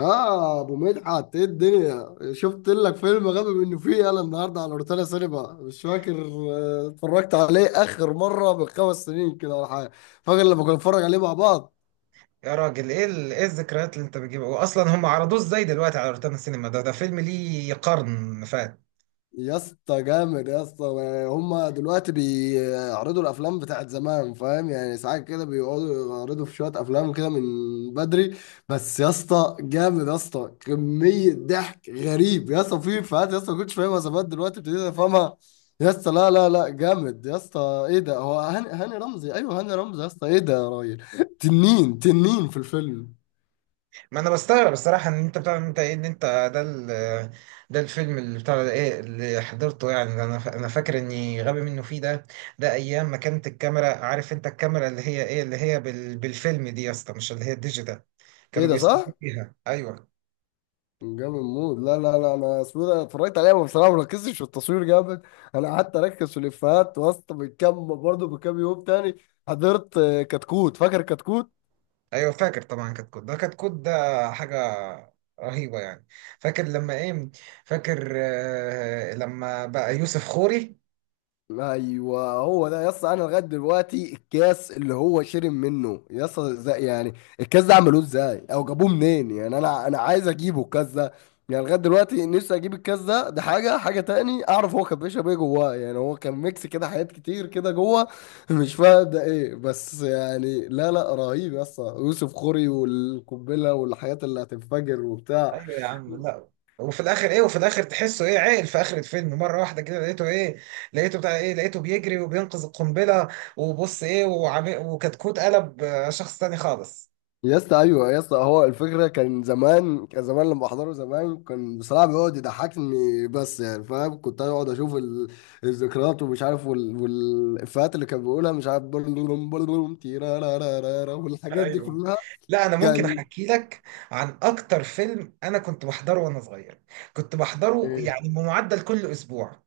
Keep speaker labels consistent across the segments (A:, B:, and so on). A: اه، ابو مدحت، ايه الدنيا؟ شفت لك فيلم غبي منه فيه انا النهارده على روتانا سينما. مش فاكر، اتفرجت عليه اخر مره من 5 سنين كده ولا حاجه. فاكر لما كنا نتفرج عليه مع بعض؟
B: يا راجل ايه الذكريات اللي انت بتجيبها. واصلا هم عرضوه ازاي دلوقتي على روتانا السينما؟ ده فيلم ليه قرن فات.
A: يا اسطى، جامد يا اسطى! هما دلوقتي بيعرضوا الافلام بتاعت زمان، فاهم يعني؟ ساعات كده بيقعدوا يعرضوا في شويه افلام كده من بدري. بس يا اسطى، جامد يا اسطى، كميه ضحك غريب، يا اسطى في افيهات يا اسطى ما كنتش فاهمها زمان، دلوقتي ابتديت افهمها. يا اسطى، لا لا لا جامد يا اسطى! ايه ده، هو هاني رمزي؟ ايوه، هاني رمزي يا اسطى! ايه ده يا راجل! تنين تنين في الفيلم!
B: ما انا بستغرب الصراحه ان انت بتاع انت ايه ان انت ده الفيلم اللي بتاع ده ايه اللي حضرته يعني. ده انا فاكر اني غبي منه فيه ده ايام ما كانت الكاميرا، عارف انت، الكاميرا اللي هي ايه اللي هي بالفيلم دي يا اسطى، مش اللي هي الديجيتال
A: ايه
B: كانوا
A: ده،
B: بيصوروا
A: صح؟
B: بيها. ايوه.
A: جامد موت! لا لا لا، انا اسمه إيه ده، اتفرجت عليها، بس بصراحه ما ركزتش في التصوير جامد. انا قعدت اركز في الافيهات وسط. من كام برضه، من كام يوم تاني حضرت، كتكوت. فاكر كتكوت؟
B: ايوه فاكر طبعا. كتكوت ده، كتكوت ده حاجه رهيبه يعني. فاكر لما ايه، فاكر آه لما بقى يوسف خوري.
A: ايوه هو ده يا اسطى. انا لغايه دلوقتي، الكاس اللي هو شرب منه يا اسطى، ازاي يعني؟ الكاس ده عملوه ازاي او جابوه منين يعني؟ انا عايز اجيبه الكاس ده. يعني لغايه دلوقتي نفسي اجيب الكاس ده. ده حاجه. حاجه تاني اعرف، هو كان بيشرب ايه جواه يعني؟ هو كان ميكس كده حاجات كتير كده جوه. مش فاهم ده ايه بس يعني. لا لا، رهيب يا اسطى! يوسف خوري والقنبله والحاجات اللي هتنفجر وبتاع.
B: ايوه يا عم. لا، وفي الاخر ايه، وفي الاخر تحسه ايه عاقل في اخر الفيلم مره واحده كده. لقيته ايه، لقيته بتاع ايه، لقيته بيجري وبينقذ القنبله وبص ايه وكتكوت قلب شخص تاني خالص.
A: يا اسطى، ايوه يا اسطى، هو الفكره كان زمان لما احضره زمان، كان بصراحه بيقعد يضحكني بس يعني فاهم. كنت اقعد اشوف الذكريات ومش عارف، والافيهات اللي كان بيقولها، مش عارف، بلوم بلوم تيرارارارارا والحاجات دي
B: ايوه.
A: كلها.
B: لا انا ممكن
A: كان
B: احكي لك عن اكتر فيلم انا كنت بحضره وانا صغير، كنت بحضره
A: ايه؟
B: يعني بمعدل كل اسبوع.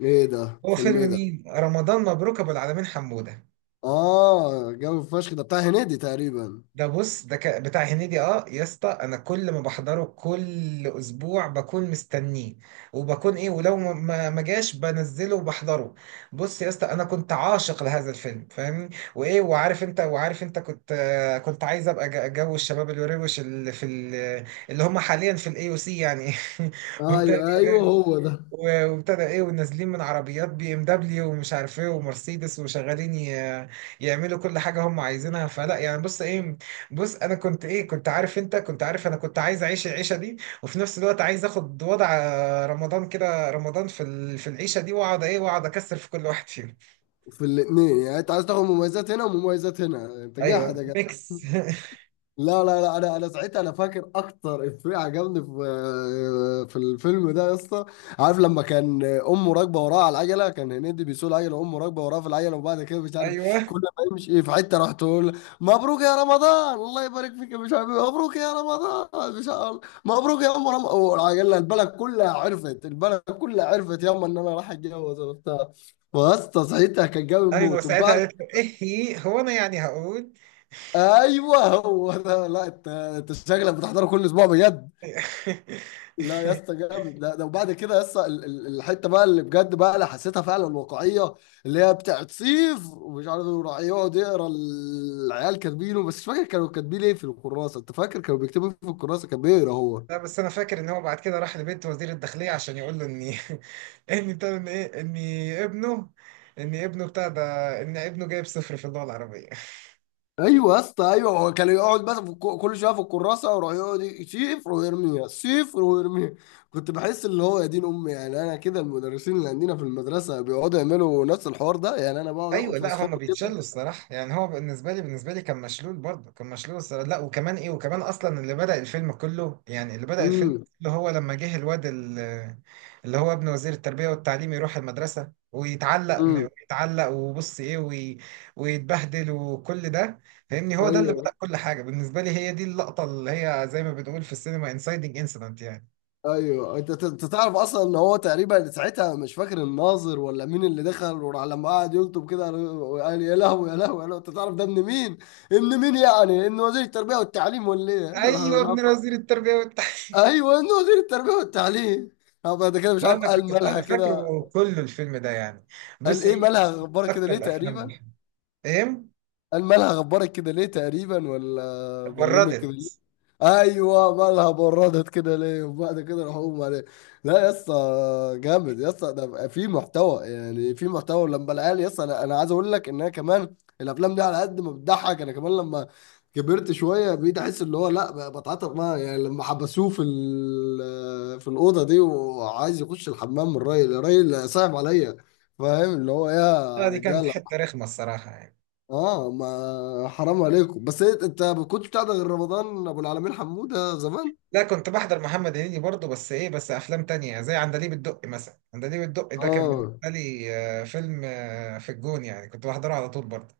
A: ايه ده،
B: هو
A: فيلم ايه
B: فيلم
A: ده؟
B: مين؟ رمضان مبروك أبو العالمين حمودة.
A: اه، جو فشخ، ده بتاع هنيدي تقريبا.
B: ده بص بتاع هنيدي. اه يا اسطى، انا كل ما بحضره كل اسبوع بكون مستنيه، وبكون ايه ولو ما جاش بنزله وبحضره. بص يا اسطى، انا كنت عاشق لهذا الفيلم فاهمني. وايه، وعارف انت، كنت كنت عايز ابقى جو الشباب الوروش اللي اللي هم حاليا في الاي او سي يعني. وبتاع.
A: ايوه ايوه، هو ده.
B: وابتدى ايه ونازلين من عربيات بي ام دبليو ومش عارف ايه ومرسيدس وشغالين يعملوا كل حاجه هم عايزينها فلا يعني. بص ايه، بص انا كنت ايه، كنت عارف انت، كنت عارف انا كنت عايز اعيش العيشه دي، وفي نفس الوقت عايز اخد وضع رمضان كده، رمضان في العيشه دي واقعد ايه، واقعد اكسر في كل واحد فيهم.
A: في الاثنين يعني؟ انت عايز تاخد مميزات هنا ومميزات هنا؟ انت جاحد
B: ايوه
A: يا.
B: ميكس.
A: لا لا لا، انا ساعتها انا فاكر اكتر افيه عجبني في الفيلم ده يا اسطى. عارف لما كان امه راكبه وراه على العجله، كان هنيدي بيسوق العجله وامه راكبه وراه في العجله، وبعد كده مش عارف،
B: ايوه
A: كل ما يمشي في حته راح تقول: مبروك يا رمضان، الله يبارك فيك، يا مش عارف مبروك يا رمضان. مش عارف، مبروك يا ام رمضان والعجله. البلد كلها عرفت، البلد كلها عرفت ياما ان انا راح اتجوز وبتاع. واسطى، ساعتها كان جامد
B: ايوه،
A: موت.
B: ساعتها
A: وبعد،
B: قالت له ايه، هي هو انا يعني هقول.
A: ايوه هو ده. لا، انت شكلك بتحضره كل اسبوع بجد. لا يا اسطى، جامد! ده ده وبعد كده يا اسطى الحته بقى اللي بجد، بقى اللي حسيتها فعلا واقعيه، اللي هي بتاعت صيف ومش عارف وراح يقعد يقرا العيال كاتبينه، بس مش فاكر كانوا كاتبين ايه في الكراسه. انت فاكر كانوا بيكتبوا إيه في الكراسه كان بيقرا هو؟
B: لا بس انا فاكر ان هو بعد كده راح لبيت وزير الداخليه عشان يقول له اني اني ابنه، ان ابنه بتاع ده، ان ابنه جايب صفر في اللغه العربيه.
A: ايوه يا اسطى، ايوه. هو كان يقعد بس في كل شويه في الكراسه، ويروح يقعد صفر ويرميها، صفر ويرميها. كنت بحس اللي هو يا دين امي، يعني انا كده المدرسين اللي عندنا في المدرسه بيقعدوا يعملوا نفس الحوار ده. يعني انا بقعد
B: ايوه
A: اخد
B: لا،
A: فوسفور
B: هم
A: كده.
B: بيتشلوا الصراحه يعني. هو بالنسبه لي، كان مشلول برضه، كان مشلول الصراحه. لا وكمان ايه، وكمان اصلا اللي بدأ الفيلم كله يعني، اللي بدأ الفيلم
A: امم.
B: كله هو لما جه الواد اللي هو ابن وزير التربيه والتعليم، يروح المدرسه ويتعلق
A: امم.
B: ويتعلق وبص ايه ويتبهدل وكل ده. فاهمني، هو ده اللي بدأ
A: ايوه
B: كل حاجه بالنسبه لي، هي دي اللقطه اللي هي زي ما بنقول في السينما انسايدنج انسيدنت يعني.
A: ايوه، انت تعرف اصلا ان هو تقريبا ساعتها، مش فاكر الناظر ولا مين اللي دخل، وراح لما قعد يلطب كده، قال: يا لهوي يا لهوي يا لهوي، انت تعرف ده ابن مين؟ ابن مين يعني؟ ابن وزير التربيه والتعليم ولا ايه؟ راح
B: ايوه
A: مش
B: ابن
A: عارف.
B: وزير التربيه والتعليم.
A: ايوه، انه وزير التربيه والتعليم. هبقى ده كده مش
B: لا
A: عارف،
B: انا
A: قال:
B: كنت،
A: مالها
B: انا
A: كده؟
B: فاكره كل الفيلم ده يعني.
A: قال
B: بص
A: ايه،
B: ايه
A: مالها غبارك كده
B: اكتر
A: ليه، تقريبا؟
B: ايه
A: قال: مالها غبارك كده ليه، تقريبا، ولا ظلمك كده؟
B: بردت.
A: ايوه، مالها بردت كده ليه؟ وبعد كده راح اقوم عليه. لا يا اسطى، جامد يا اسطى! ده بقى في محتوى، يعني في محتوى. ولما العيال يا اسطى، أنا عايز اقول لك ان انا كمان الافلام دي، على قد ما بتضحك، انا كمان لما كبرت شويه بقيت احس اللي هو، لا بقى، بتعاطف معاه. يعني لما حبسوه في الاوضه دي وعايز يخش الحمام، الراجل، الراجل صعب عليا. فاهم اللي هو، يا
B: لا دي كانت
A: رجاله!
B: حته رخمه الصراحه يعني.
A: اه، ما حرام عليكم! بس انت ما كنتش بتاع ده غير رمضان ابو العالمين حموده زمان.
B: لا كنت بحضر محمد هنيدي برضه، بس ايه بس افلام تانية زي عندليب الدقي مثلا. عندليب الدقي ده كان بالنسبه
A: اه.
B: لي فيلم في الجون يعني، كنت بحضره على طول برضه.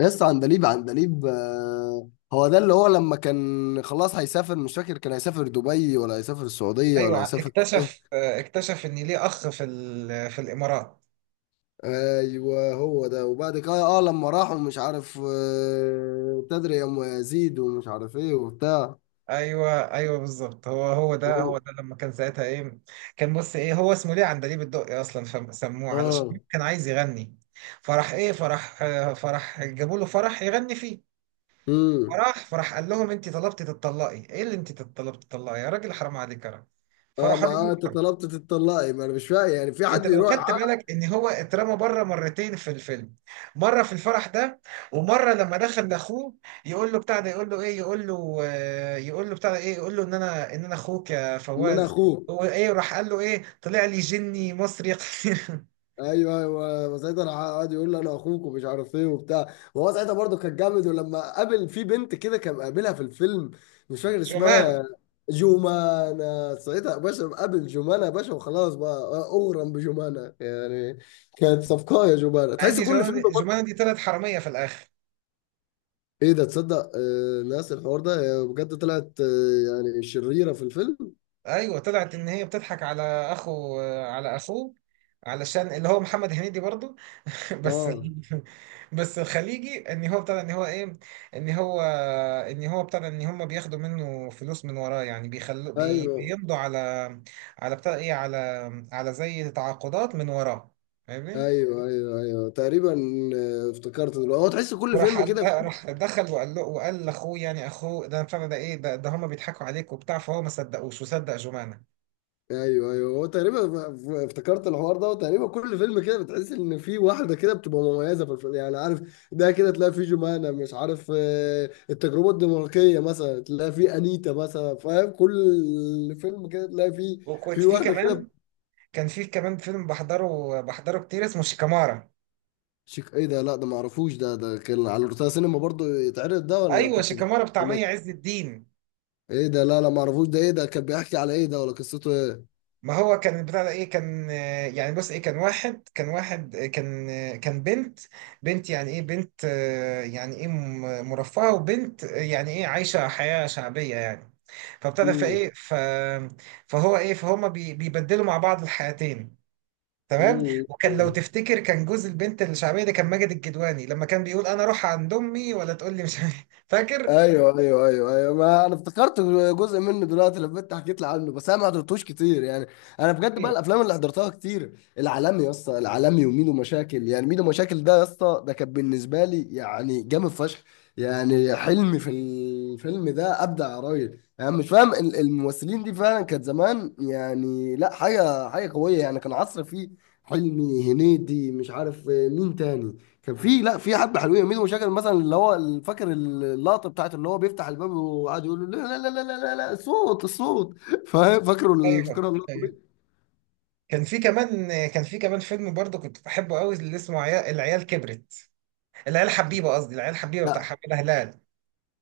A: يس عندليب، عندليب، هو ده، اللي هو لما كان خلاص هيسافر، مش فاكر كان هيسافر دبي ولا هيسافر السعودية ولا
B: ايوه
A: هيسافر
B: اكتشف،
A: ايه.
B: اكتشف ان ليه اخ في ال- آه، في الامارات.
A: ايوه هو ده، وبعد كده اه لما راحوا، مش عارف، تدري يا ام يزيد، ومش عارف ايه وبتاع.
B: ايوه ايوه بالظبط، هو هو ده،
A: هو.
B: هو ده لما كان ساعتها ايه. كان بص ايه، هو اسمه ليه عندليب الدقي اصلا؟ فسموه علشان
A: اه.
B: كان عايز يغني فرح ايه، فرح فرح جابوا له فرح يغني فيه.
A: امم.
B: فراح، قال لهم انت طلبتي تتطلقي، ايه اللي انت طلبتي تتطلقي يا راجل حرام عليك يا راجل.
A: اه،
B: فراح
A: ما انت
B: رموه.
A: طلبت تتطلقي، ما انا مش فاهم يعني في
B: انت
A: حد
B: لو
A: يروح
B: خدت
A: يعاق؟
B: بالك ان هو اترمى بره مرتين في الفيلم، مره في الفرح ده، ومره لما دخل لاخوه يقول له بتاع ده يقول له ايه يقول له يقول له بتاع ده ايه يقول له ان انا اخوك يا
A: ان انا
B: فواز. هو
A: اخوك.
B: ايه، راح قال له ايه، طلع لي جني مصري قصير.
A: ايوه ايوه، وساعتها راح قعد يقول له انا اخوك ومش عارف ايه وبتاع، وهو ساعتها برضه كان جامد. ولما قابل في بنت كده، كان قابلها في الفيلم، مش فاكر اسمها.
B: جمانه.
A: جومانا، ساعتها يا باشا قابل جومانا يا باشا وخلاص بقى، اغرم بجومانا يعني. كانت صفقه يا جومانا،
B: مع ان
A: تحس كل
B: جمانه
A: فيلم
B: دي، جمانة
A: برضه.
B: دي طلعت حراميه في الاخر.
A: ايه ده، تصدق ناس الحوار ده؟ هي بجد طلعت، يعني شريره في الفيلم.
B: ايوه طلعت ان هي بتضحك على اخو، على اخوه، علشان اللي هو محمد هنيدي برضه. بس
A: اه.
B: ال- بس الخليجي ان هو ابتدى ان هو ايه، ان هو ان هو ابتدى ان هم بياخدوا منه فلوس من وراه يعني، بيخلوا
A: ايوه
B: بيمضوا على، على بتاع ايه، على، زي تعاقدات من وراه فاهمني.
A: ايوه ايوه ايوه تقريبا. آه، افتكرت دلوقتي، هو تحس كل
B: وراح
A: فيلم
B: قال
A: كده.
B: لا، راح دخل وقال له وقال لاخوه يعني، اخوه ده بتاع ده ايه ده، ده هم بيضحكوا عليك وبتاع، فهو ما صدقوش وصدق جمانه.
A: ايوه ايوه، هو تقريبا، افتكرت الحوار ده. وتقريبا كل فيلم كده بتحس ان في واحده كده بتبقى مميزه في الفيلم، يعني عارف. ده كده تلاقي فيه جمانة، مش عارف، التجربه الدنماركيه مثلا تلاقي فيه انيتا مثلا، فاهم؟ كل فيلم كده تلاقي فيه
B: وكنت
A: في
B: في
A: واحده كده.
B: كمان، كان في كمان فيلم بحضره، بحضره كتير اسمه شيكامارا.
A: ايه ده؟ لا، ده ما اعرفوش ده. ده كان على روتانا سينما برضو يتعرض ده، ولا
B: ايوه
A: كنت
B: شيكامارا بتاع
A: ولا
B: مي عز الدين.
A: ايه ده؟ لا لا، ما اعرفوش ده. ايه ده، كان بيحكي على ايه ده؟ ولا قصته ايه؟
B: ما هو كان بتاع ده ايه، كان يعني بص ايه، كان واحد، كان كان بنت، بنت يعني ايه، بنت يعني ايه مرفهة، وبنت يعني ايه عايشة حياة شعبية يعني. فابتدى فايه ف فهو ايه فهما بيبدلوا مع بعض الحياتين. تمام، وكان لو
A: امم.
B: تفتكر كان جوز البنت الشعبية ده كان ماجد الكدواني، لما كان بيقول انا اروح عند امي، ولا تقول لي مش عارف- إيه. فاكر.
A: ايوه ايوه ايوه ايوه، ما انا افتكرت جزء منه دلوقتي لما انت حكيت لي عنه، بس انا ما حضرتوش كتير يعني. انا بجد بقى، الافلام اللي حضرتها كتير: العالمي يا اسطى، العالمي وميدو مشاكل! يعني ميدو مشاكل ده يا اسطى، ده كان بالنسبه لي يعني جامد فشخ! يعني حلمي في الفيلم ده ابدع يا راجل! يعني مش فاهم، الممثلين دي فعلا كانت زمان، يعني لا حاجه، حاجه قويه يعني. كان عصر فيه حلمي، هنيدي، مش عارف مين تاني. كان في، لا، في حبه حلوين. مين مشاكل مثلا، اللي هو فاكر اللقطه بتاعت اللي هو بيفتح الباب وقعد يقول له: لا لا لا لا لا لا، الصوت الصوت! فاهم؟ فاكره
B: ايوه
A: فاكره اللقطه
B: ايوه
A: دي.
B: كان في كمان، فيلم برضه كنت بحبه قوي اللي اسمه عيال العيال كبرت، العيال حبيبه، قصدي العيال حبيبه بتاع
A: لا،
B: حماده هلال.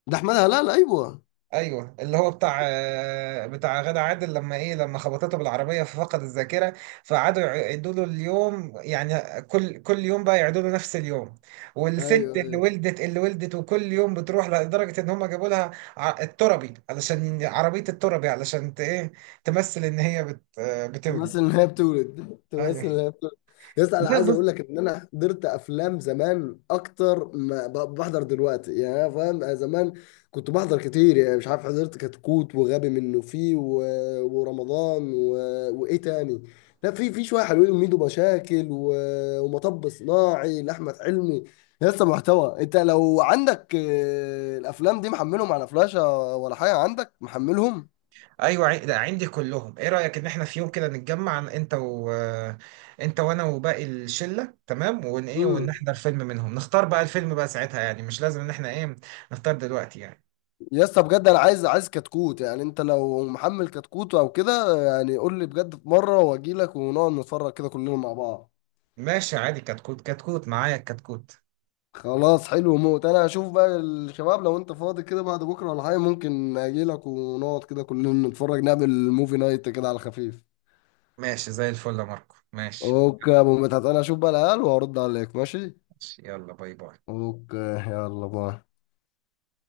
A: ده احمدها، لا لا، ايوه.
B: ايوه اللي هو بتاع بتاع غادة عادل، لما ايه، لما خبطته بالعربيه ففقد الذاكره، فقعدوا يعيدوا له اليوم يعني كل يوم بقى، يعيدوا له نفس اليوم. والست اللي
A: ايوه،
B: ولدت، اللي ولدت وكل يوم بتروح، لدرجه ان هم جابوا لها التربي علشان عربيه التربي علشان ايه تمثل ان هي بت آه، بتولد.
A: تمثل ان هي بتولد، تمثل ان
B: ايوه.
A: هي بتولد. يس، انا
B: لا
A: عايز
B: بص.
A: اقول لك ان انا حضرت افلام زمان اكتر ما بحضر دلوقتي يعني. انا فاهم، أنا زمان كنت بحضر كتير. يعني مش عارف، حضرت كتكوت، وغبي منه فيه، و... ورمضان، و... وايه تاني؟ لا، في شويه حلوين، وميدو مشاكل، و... ومطب صناعي لاحمد حلمي. لسه محتوى! انت لو عندك، الافلام دي محملهم على فلاشه ولا حاجه، عندك محملهم؟
B: ايوه ده عندي كلهم. ايه رايك ان احنا في يوم كده نتجمع انت وانا وباقي الشله، تمام؟ ون ايه
A: امم.
B: ونحضر فيلم منهم، نختار بقى الفيلم بقى ساعتها يعني، مش لازم ان احنا ايه نختار دلوقتي يعني.
A: يا اسطى بجد، انا عايز، كتكوت. يعني انت لو محمل كتكوت او كده، يعني قول لي بجد في مره، واجي لك ونقعد نتفرج كده كلنا مع بعض.
B: ماشي عادي، كتكوت، كتكوت معايا الكتكوت.
A: خلاص، حلو موت! انا هشوف بقى الشباب، لو انت فاضي كده بعد بكره ولا حاجه، ممكن اجي لك ونقعد كده كلنا نتفرج، نعمل موفي نايت كده على خفيف.
B: ماشي زي الفل يا ماركو، ماشي.
A: اوكي يا ابو مدحت، انا هشوف بقى العيال وهرد عليك، ماشي.
B: ماشي، يلا باي باي.
A: اوكي، يلا باي.